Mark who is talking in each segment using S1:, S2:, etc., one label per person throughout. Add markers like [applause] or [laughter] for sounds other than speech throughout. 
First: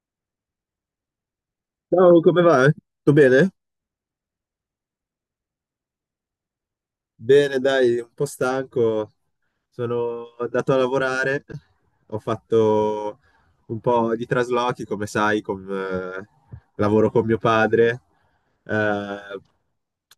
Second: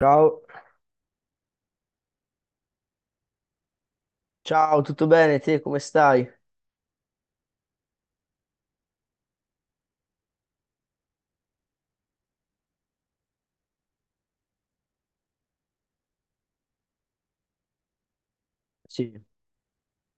S1: Ciao,
S2: Ciao, come va? Tutto bene?
S1: ciao, tutto bene? Te come stai?
S2: Bene, dai, un po' stanco. Sono andato a lavorare, ho fatto un po' di traslochi, come sai, con, lavoro con mio padre.
S1: Sì,
S2: Eh,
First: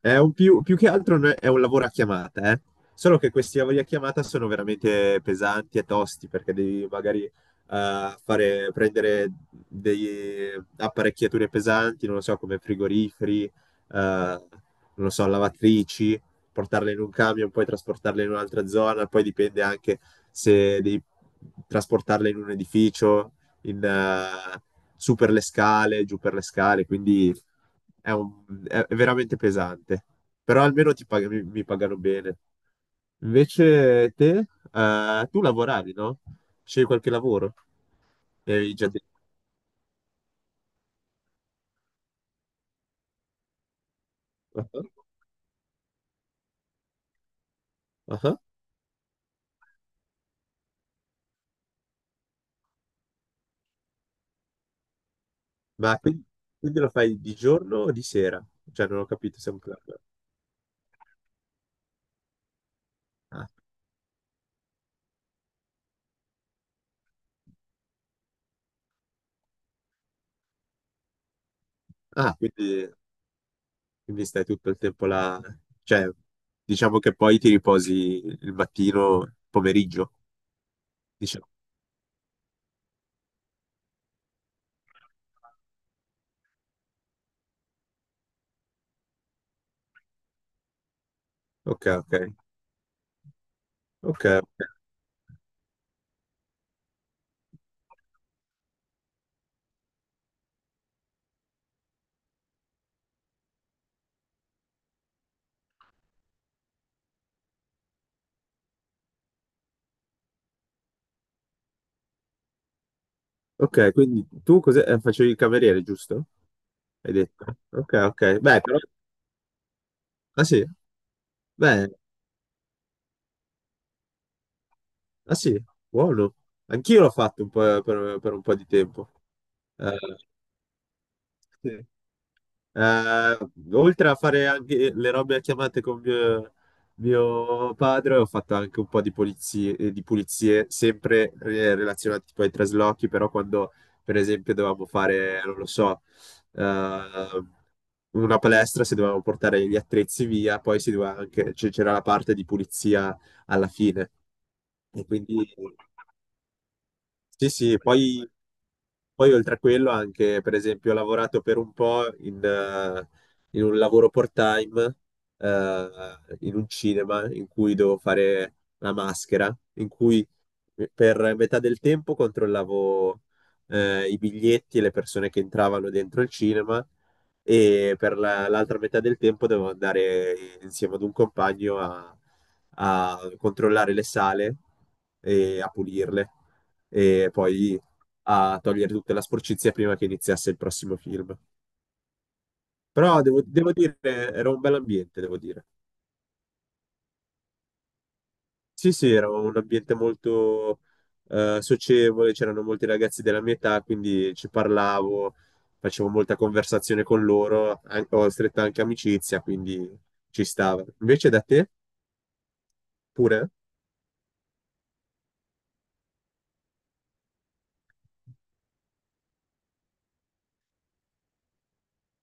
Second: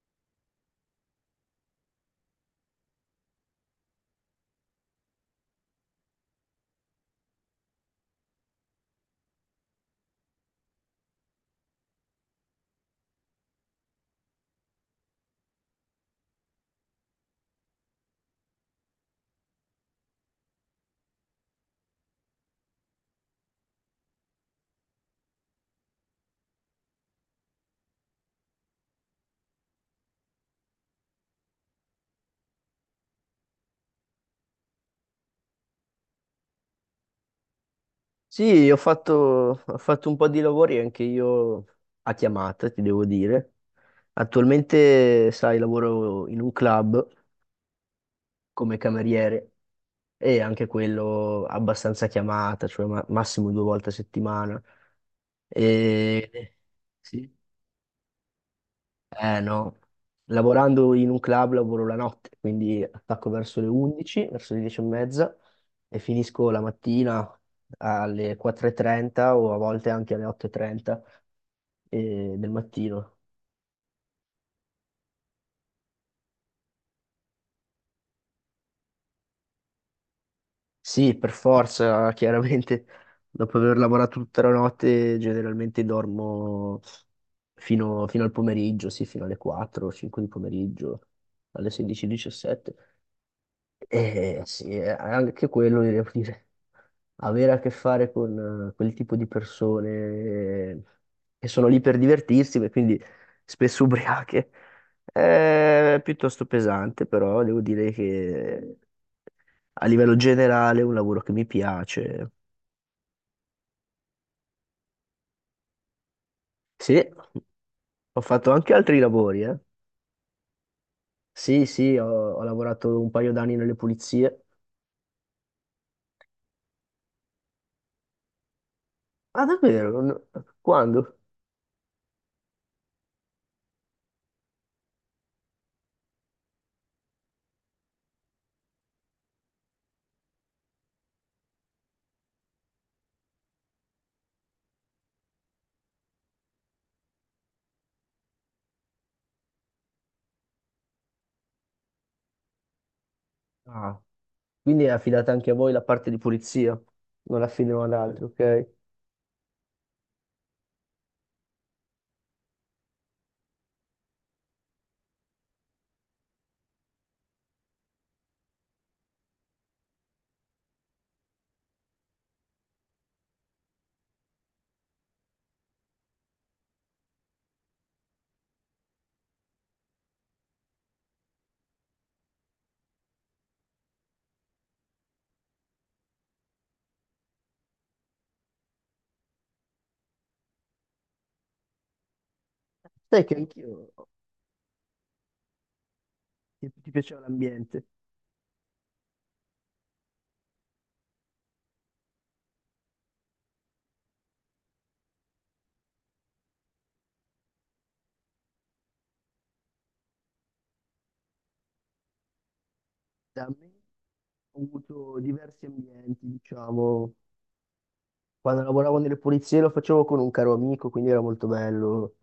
S2: è un più che altro è un lavoro a chiamata, eh. Solo che questi lavori a chiamata sono veramente pesanti e tosti perché devi magari fare, prendere delle apparecchiature pesanti, non lo so, come frigoriferi, non lo so, lavatrici portarle in un camion, poi trasportarle in un'altra zona, poi dipende anche se devi trasportarle in un edificio, in, su per le scale, giù per le scale, quindi è veramente pesante. Però almeno ti mi pagano bene. Invece te, tu lavoravi, no? Scegli qualche lavoro? Mi
S1: Sì,
S2: avevi
S1: ho
S2: già detto.
S1: fatto, ho fatto un po' di lavori anche io a chiamata, ti devo dire. Attualmente, sai, lavoro in un club
S2: Ah, ah.
S1: come cameriere e anche quello abbastanza a chiamata, cioè massimo due volte a settimana.
S2: Ma quindi,
S1: E...
S2: quindi lo fai
S1: Sì.
S2: di giorno o di sera? Cioè, non ho
S1: Eh
S2: capito se è un
S1: no,
S2: club.
S1: lavorando in un club lavoro la notte, quindi attacco
S2: Ah,
S1: verso le 11, verso le 10 e mezza e finisco la mattina alle 4.30 o a volte anche alle 8.30
S2: ah,
S1: del
S2: quindi.
S1: mattino.
S2: Quindi stai tutto il tempo là, cioè diciamo che poi ti riposi il mattino, pomeriggio,
S1: Sì, per
S2: diciamo.
S1: forza, [laughs] chiaramente, dopo aver lavorato tutta la notte generalmente dormo fino al pomeriggio, sì, fino alle 4, 5 di pomeriggio, alle
S2: Ok, ok,
S1: 16.17. E
S2: ok,
S1: diciassette. Eh
S2: ok.
S1: sì, anche quello devo dire. Avere a che fare con quel tipo di persone che sono lì per divertirsi, e quindi spesso [laughs] ubriache, è piuttosto pesante, però devo dire che a livello generale è un lavoro che mi piace.
S2: Ok, quindi tu cos'è? Facevi il cameriere, giusto?
S1: Sì,
S2: Hai detto. Ok,
S1: ho
S2: ok.
S1: fatto
S2: Beh,
S1: anche
S2: però...
S1: altri lavori, eh.
S2: Ah sì,
S1: Sì,
S2: beh,
S1: sì, ho lavorato un paio d'anni nelle pulizie.
S2: ah sì, buono. Anch'io l'ho fatto un po' per un po' di tempo.
S1: Ah,
S2: Eh,
S1: davvero? Quando?
S2: sì. Eh, oltre a fare anche le robe a chiamate con mio padre, ho fatto anche un po' di pulizie sempre relazionate tipo ai traslochi, però quando per esempio dovevamo fare, non lo so, eh, una palestra, se dovevamo portare gli attrezzi via, poi si doveva anche, c'era la parte di pulizia alla
S1: Ah,
S2: fine.
S1: quindi è
S2: E
S1: affidata anche a
S2: quindi
S1: voi la parte di pulizia, non la
S2: sì, sì,
S1: affidano ad altri,
S2: poi,
S1: ok?
S2: poi oltre a quello anche, per esempio, ho lavorato per un po' in, in un lavoro part-time, in un cinema in cui dovevo fare la maschera, in cui per metà del tempo controllavo i biglietti e le persone che entravano dentro il cinema e per l'altra metà del tempo dovevo andare insieme ad un compagno a controllare le sale e a pulirle e poi a togliere tutta la sporcizia prima che iniziasse il prossimo film. Però
S1: Sai che
S2: devo
S1: anch'io.
S2: dire, era un bel ambiente, devo dire.
S1: Che ti piaceva l'ambiente?
S2: Sì, sì, era un ambiente molto socievole, c'erano molti ragazzi della mia età, quindi ci parlavo, facevo molta conversazione con loro, ho stretta anche amicizia, quindi ci stava. Invece da te?
S1: Da
S2: Pure?
S1: me ho avuto diversi ambienti, diciamo. Quando lavoravo nelle pulizie lo facevo con un caro amico, quindi era molto bello.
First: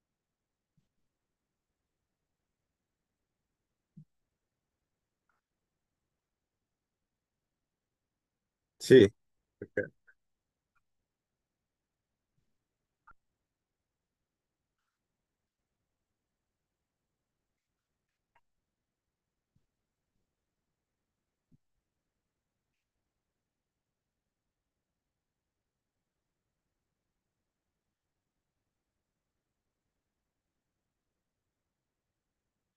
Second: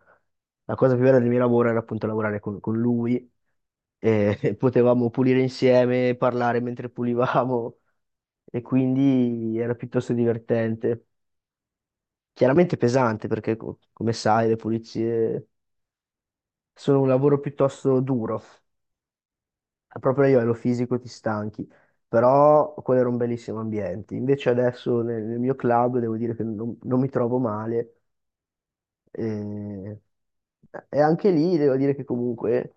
S1: La cosa più bella del mio lavoro era appunto lavorare con lui e [laughs] potevamo pulire insieme, parlare mentre pulivamo e
S2: Sì,
S1: quindi era
S2: ok.
S1: piuttosto divertente. Chiaramente pesante perché, come sai, le pulizie sono un lavoro piuttosto duro. Proprio a livello fisico ti stanchi, però quello era un bellissimo ambiente. Invece adesso nel mio club devo dire che non mi trovo male e, e anche lì devo dire che comunque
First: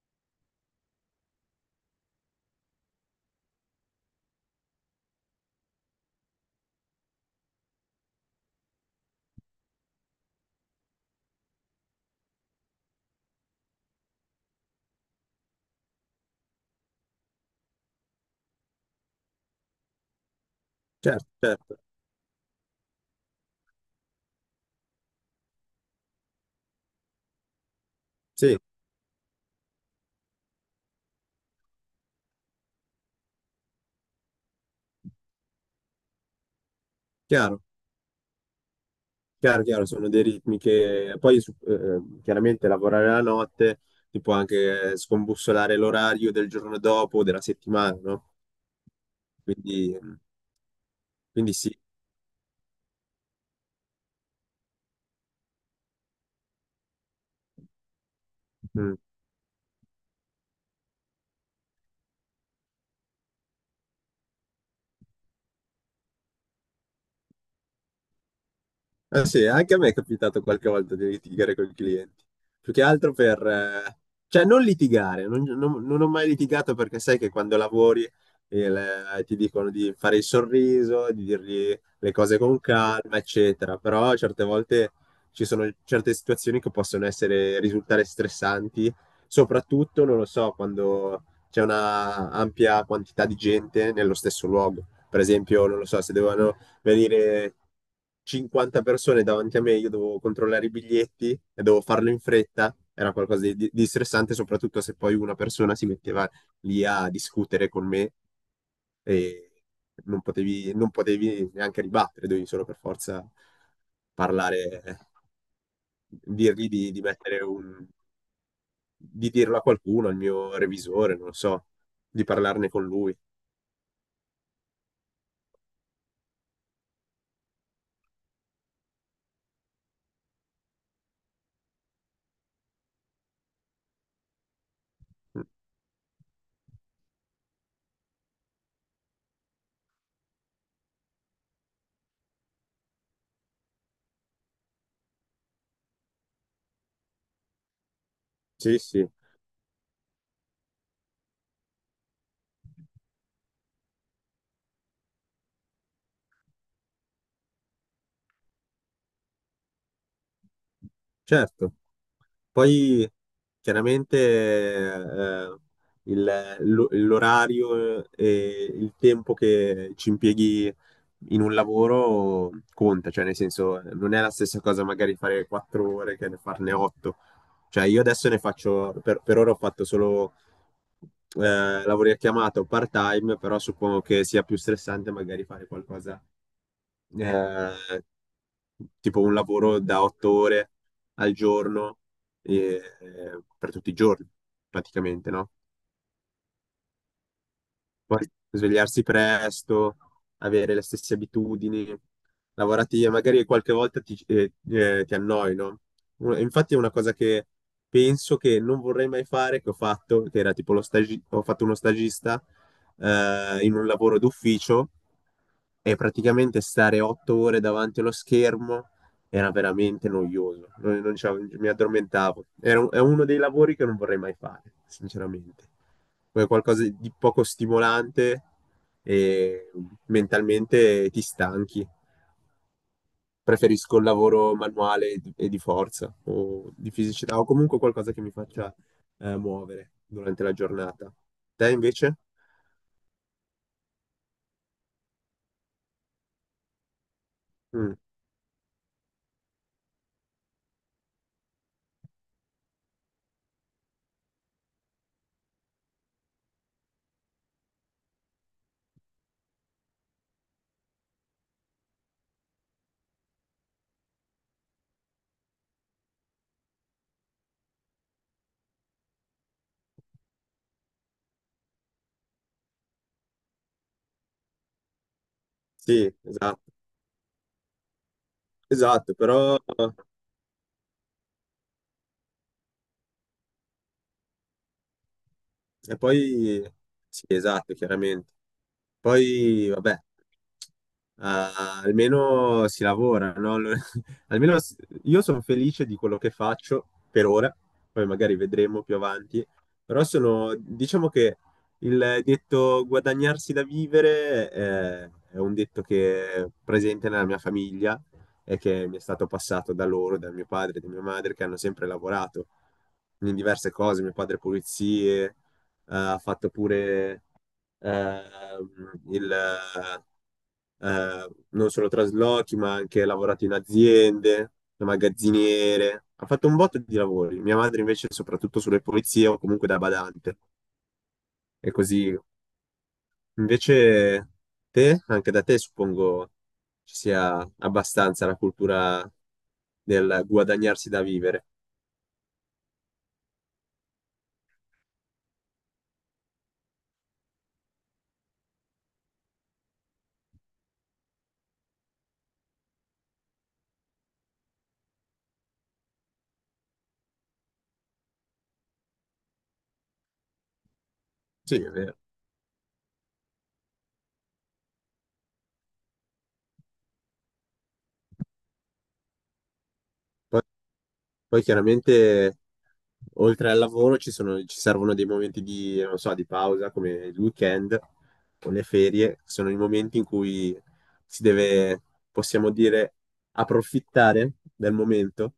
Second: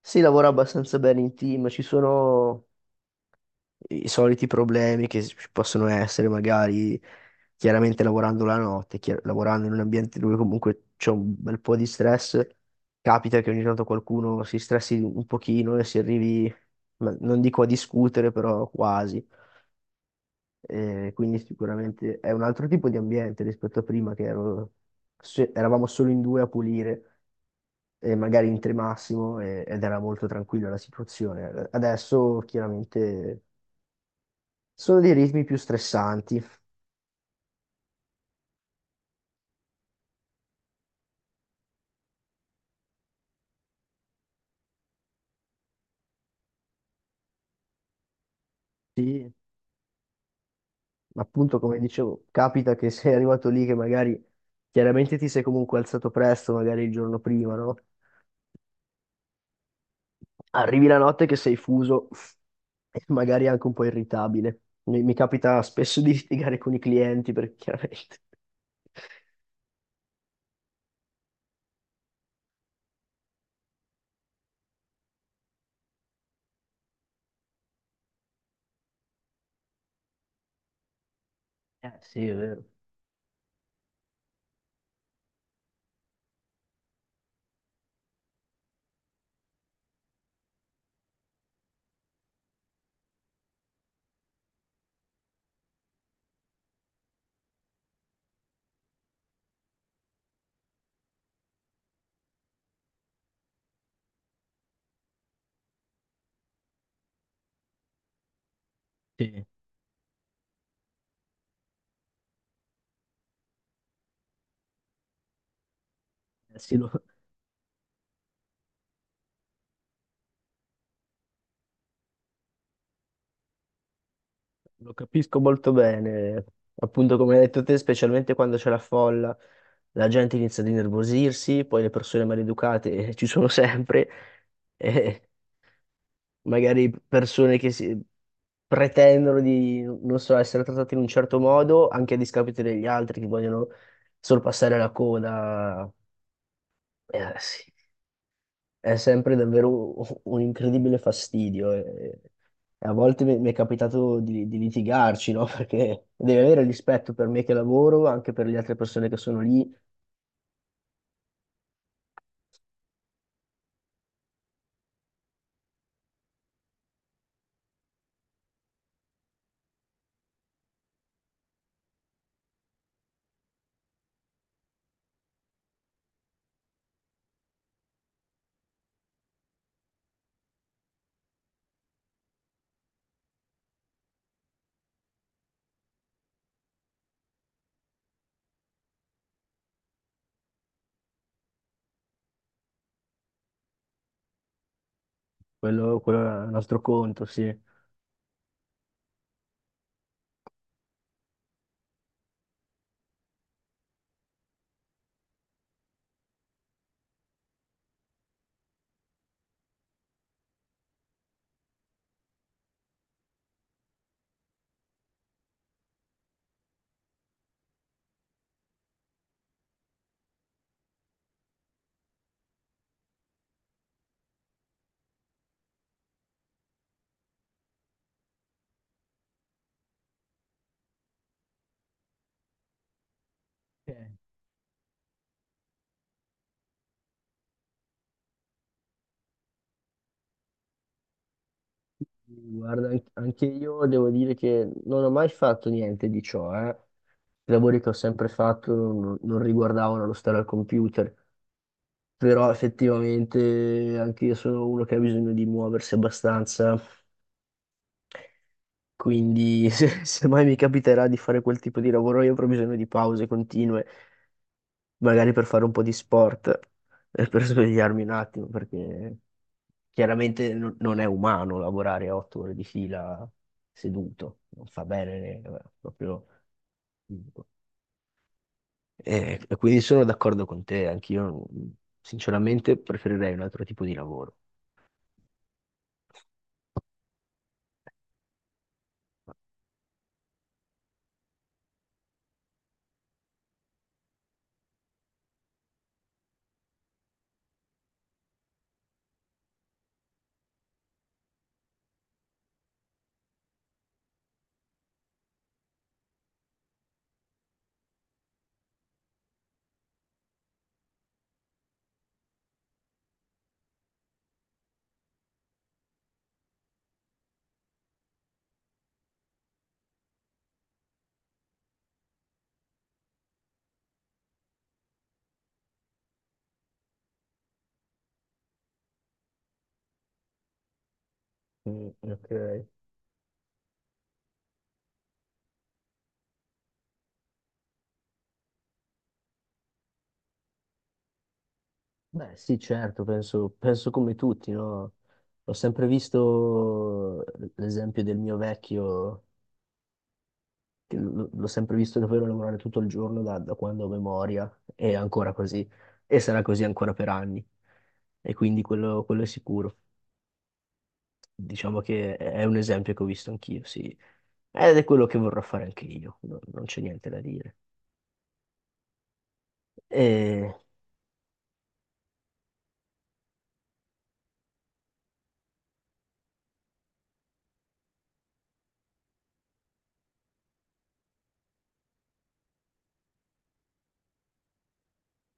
S1: si lavora abbastanza bene in team, ci sono i soliti problemi che ci possono essere, magari chiaramente lavorando la notte, lavorando in un ambiente dove comunque c'è un bel po' di stress, capita che ogni tanto qualcuno si stressi un pochino e si arrivi, ma non dico a discutere, però quasi. Eh,
S2: Certo,
S1: quindi
S2: certo.
S1: sicuramente è un altro tipo di ambiente rispetto a prima che eravamo solo in due a pulire. E magari
S2: Sì,
S1: in tre massimo ed era molto tranquilla la situazione. Adesso chiaramente sono dei ritmi più stressanti.
S2: chiaro, chiaro, chiaro, sono dei ritmi che poi chiaramente lavorare la notte ti può anche scombussolare l'orario del giorno dopo, della settimana, no?
S1: Sì,
S2: Quindi, quindi,
S1: appunto,
S2: sì.
S1: come dicevo, capita che [laughs] sei arrivato lì che magari chiaramente ti sei comunque alzato presto, magari il giorno prima, no?
S2: Mm.
S1: Arrivi la notte che sei fuso e magari anche un po' irritabile. Mi capita spesso di litigare con i clienti perché chiaramente.
S2: Ah, sì, anche a me è capitato qualche volta di litigare con i clienti. Più che altro per... cioè, non litigare, non ho mai litigato perché sai che quando lavori il- ti dicono di fare il sorriso, di dirgli le
S1: Sì, è
S2: cose con
S1: vero.
S2: calma, eccetera. Però certe volte ci sono certe situazioni che possono essere, risultare stressanti, soprattutto, non lo so, quando c'è una ampia quantità di gente nello stesso luogo. Per esempio, non lo so, se devono venire 50 persone davanti a me, io dovevo controllare i biglietti e dovevo farlo in fretta, era qualcosa di stressante, soprattutto se poi una persona si metteva lì a discutere con me
S1: Sì.
S2: e non potevi neanche ribattere, dovevi solo per forza parlare,
S1: Eh
S2: dirgli
S1: sì, lo,
S2: di mettere un, di dirlo a qualcuno, al mio revisore, non lo so, di parlarne con lui.
S1: Lo capisco molto bene, appunto come hai detto te, specialmente quando c'è la folla, la gente inizia ad innervosirsi, poi le persone maleducate [laughs] ci sono sempre, e magari persone che pretendono di, non so, essere trattate in un certo modo, anche a discapito degli altri che vogliono sorpassare la coda. Sì,
S2: Sì,
S1: è
S2: sì,
S1: sempre davvero un incredibile fastidio. E a volte mi è capitato di litigarci, no? [laughs] Perché devi avere rispetto per me che lavoro, anche per le altre persone che sono lì,
S2: certo. Poi chiaramente l'orario e il tempo che ci impieghi in un lavoro conta, cioè nel senso non è la stessa cosa magari fare quattro ore che farne otto. Cioè io adesso ne faccio, per ora ho fatto solo lavori a chiamata o part-time, però suppongo che sia più stressante magari fare qualcosa eh, tipo un lavoro da otto ore al giorno eh, per tutti i giorni, praticamente, no?
S1: quello è un altro conto, sì.
S2: Poi svegliarsi presto, avere le stesse abitudini lavorative, magari qualche volta ti annoi, no? Infatti è una cosa che penso che non vorrei mai fare, che ho fatto, che era tipo ho fatto uno stagista in un lavoro d'ufficio e praticamente stare otto ore davanti allo schermo era veramente noioso. Non mi addormentavo. È uno dei lavori che non vorrei mai fare, sinceramente. È qualcosa di poco stimolante e mentalmente ti stanchi.
S1: Ok.
S2: Preferisco il lavoro manuale e di forza o di fisicità o comunque qualcosa che mi faccia muovere durante la giornata. Te invece?
S1: Guarda, anche io devo dire che non ho mai fatto niente di ciò, eh. I lavori che ho
S2: Mm,
S1: sempre fatto non riguardavano lo stare al computer, però effettivamente anche io sono uno che ha bisogno di muoversi abbastanza. Quindi [laughs] se mai mi capiterà di fare quel tipo di lavoro, io avrò bisogno di pause continue, magari per fare un po' di sport, per svegliarmi un attimo, perché chiaramente non è umano lavorare otto ore di fila seduto, non fa bene,
S2: sì,
S1: proprio.
S2: esatto, esatto,
S1: E
S2: però.
S1: quindi sono d'accordo con te, anch'io sinceramente preferirei un altro tipo di lavoro.
S2: E poi, sì, esatto, chiaramente. Poi, vabbè, ah, almeno si lavora, no? Allora, [laughs] Almeno s- io sono felice di quello che faccio per ora, poi magari vedremo più avanti, però sono, diciamo che il detto guadagnarsi da vivere è un detto che è presente nella mia famiglia e che mi è stato passato da loro, da mio padre e da mia madre, che hanno sempre lavorato in diverse cose, mio padre pulizie, ha fatto pure ehm, il, non solo traslochi, ma ha anche lavorato in aziende, da magazziniere. Ha fatto un botto di lavori. Mia madre invece soprattutto sulle pulizie o comunque da badante. E
S1: Mm,
S2: così.
S1: ok.
S2: Invece te, anche da te suppongo ci sia abbastanza la cultura del guadagnarsi da vivere.
S1: Beh, sì, certo, penso come tutti, no? Ho sempre visto l'esempio del mio vecchio, che l'ho sempre visto davvero lavorare tutto il giorno da quando ho memoria, e ancora così, e sarà così ancora per anni, e quindi quello è sicuro.
S2: Sì, è
S1: Diciamo
S2: vero.
S1: che è un esempio che ho visto anch'io, sì, ed è quello che vorrò fare anche io, non c'è niente da dire. E,
S2: Poi chiaramente oltre al lavoro ci sono- ci servono dei momenti di, non so, di pausa come il weekend o le ferie, sono i momenti in cui si deve, possiamo dire, approfittare del momento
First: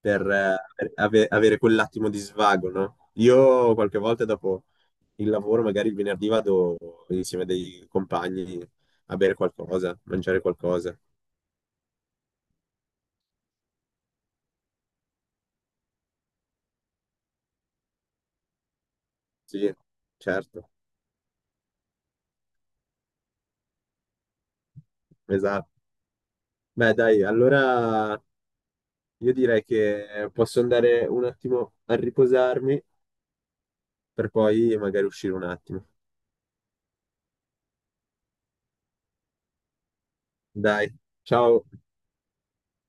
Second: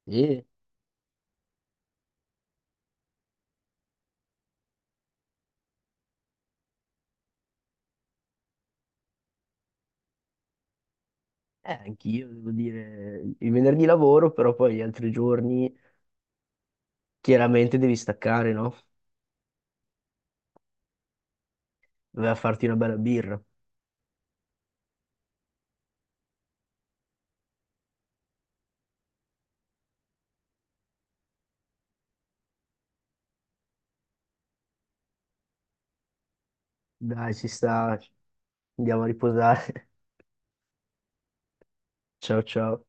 S1: e
S2: per avere quell'attimo di svago, no? Io qualche volta dopo il lavoro, magari il venerdì vado insieme a dei compagni a bere qualcosa, mangiare qualcosa.
S1: eh, anch'io, devo dire, il venerdì lavoro, però poi gli altri giorni chiaramente devi staccare, no?
S2: Sì, certo.
S1: Doveva farti una bella birra.
S2: Esatto. Beh, dai, allora io direi che posso andare un attimo a riposarmi per poi magari uscire un attimo.
S1: Dai, ci sta. Andiamo a riposare.
S2: Dai, ciao.
S1: [laughs] Ciao ciao.